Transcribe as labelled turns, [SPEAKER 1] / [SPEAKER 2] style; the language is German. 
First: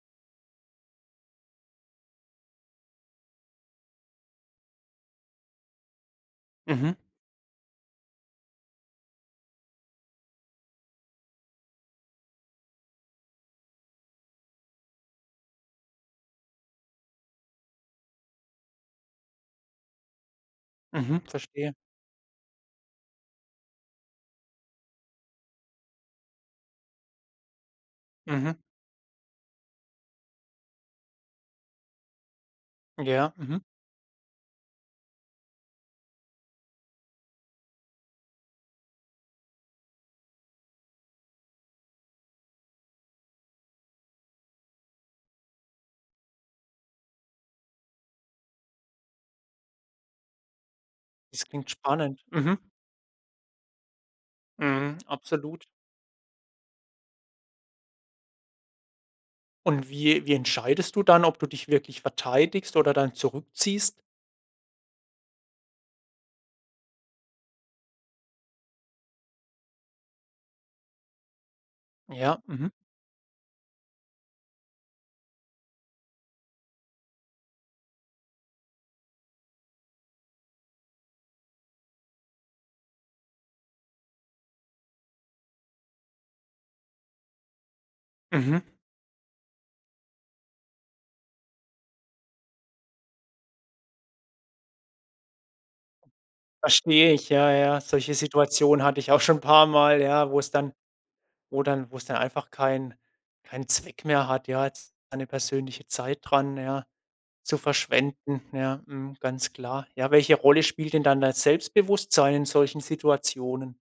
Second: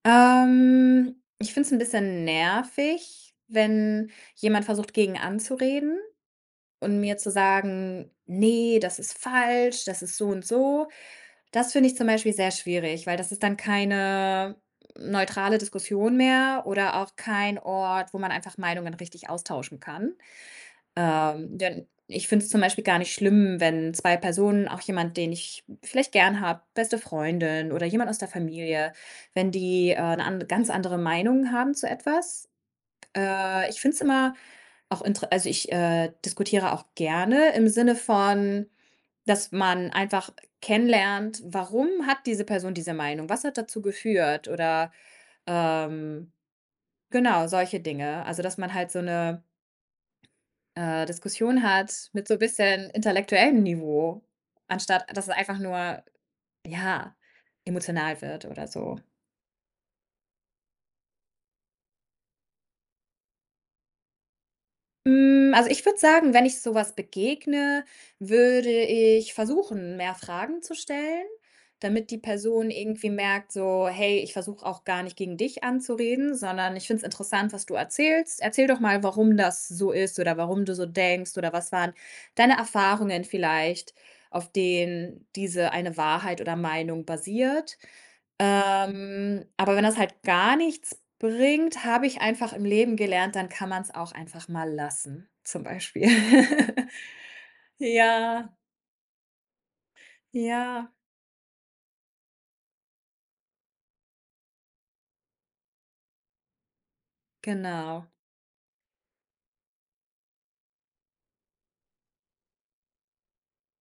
[SPEAKER 1] Ähm, ich finde es 'n bisschen nervig, wenn jemand versucht, gegen anzureden
[SPEAKER 2] Mhm.
[SPEAKER 1] und mir zu sagen: „Ne, das ist falsch, das ist so und so.“ Das finde ich zum Beispiel sehr schwierig, weil das ist dann keine neutrale Diskussion mehr oder auch kein Ort, wo man einfach Meinungen richtig austauschen kann.
[SPEAKER 2] Mhm,
[SPEAKER 1] Ähm,
[SPEAKER 2] verstehe.
[SPEAKER 1] denn ich finde es zum Beispiel gar nicht schlimm, wenn 2 Personen, auch jemand, den ich vielleicht gerne habe, beste Freundin oder jemand aus der
[SPEAKER 2] Mhm.
[SPEAKER 1] Familie, wenn die, äh, 'ne an ganz andere Meinung haben zu etwas.
[SPEAKER 2] Ja, mhm.
[SPEAKER 1] Äh, ich finde es immer auch int also ich, äh, diskutiere auch gerne im Sinne von, dass man einfach kennenlernt, warum hat diese Person diese Meinung? Was hat dazu geführt? Oder, ähm, genau, solche Dinge, also dass man halt so 'ne, äh,
[SPEAKER 2] Das
[SPEAKER 1] Diskussion
[SPEAKER 2] klingt
[SPEAKER 1] hat
[SPEAKER 2] spannend.
[SPEAKER 1] mit so
[SPEAKER 2] Mhm.
[SPEAKER 1] bisschen intellektuellem Niveau,
[SPEAKER 2] Mhm,
[SPEAKER 1] anstatt dass es einfach
[SPEAKER 2] absolut.
[SPEAKER 1] nur, ja, emotional wird oder so.
[SPEAKER 2] Und wie wie entscheidest du dann, ob du dich wirklich verteidigst oder dann zurückziehst?
[SPEAKER 1] Hm, also ich würde sagen, wenn ich so was begegne, würde ich versuchen, mehr Fragen zu stellen, damit die
[SPEAKER 2] Ja,
[SPEAKER 1] Person
[SPEAKER 2] mhm.
[SPEAKER 1] irgendwie merkt so: „Hey, ich versuche auch gar nicht gegen dich anzureden, sondern ich finde es interessant, was du erzählst. Erzähl doch mal, warum das so ist oder warum du so denkst oder was waren deine Erfahrungen vielleicht, auf denen diese eine Wahrheit oder Meinung basiert.“
[SPEAKER 2] Mhm.
[SPEAKER 1] Ähm, aber wenn das halt gar nichts bringt, habe ich einfach im Leben gelernt, dann kann man's auch einfach mal lassen zum Beispiel.
[SPEAKER 2] Verstehe ich, ja, ja. Solche
[SPEAKER 1] Ja.
[SPEAKER 2] Situationen hatte ich auch schon 'n paar Mal, ja, wo es dann
[SPEAKER 1] Ja.
[SPEAKER 2] wo dann wo es dann einfach kein keinen Zweck mehr hat, ja, jetzt eine persönliche Zeit dran, ja, zu
[SPEAKER 1] Genau.
[SPEAKER 2] verschwenden, ja, mhm, ganz klar. Ja, welche Rolle spielt denn dann das Selbstbewusstsein in solchen Situationen?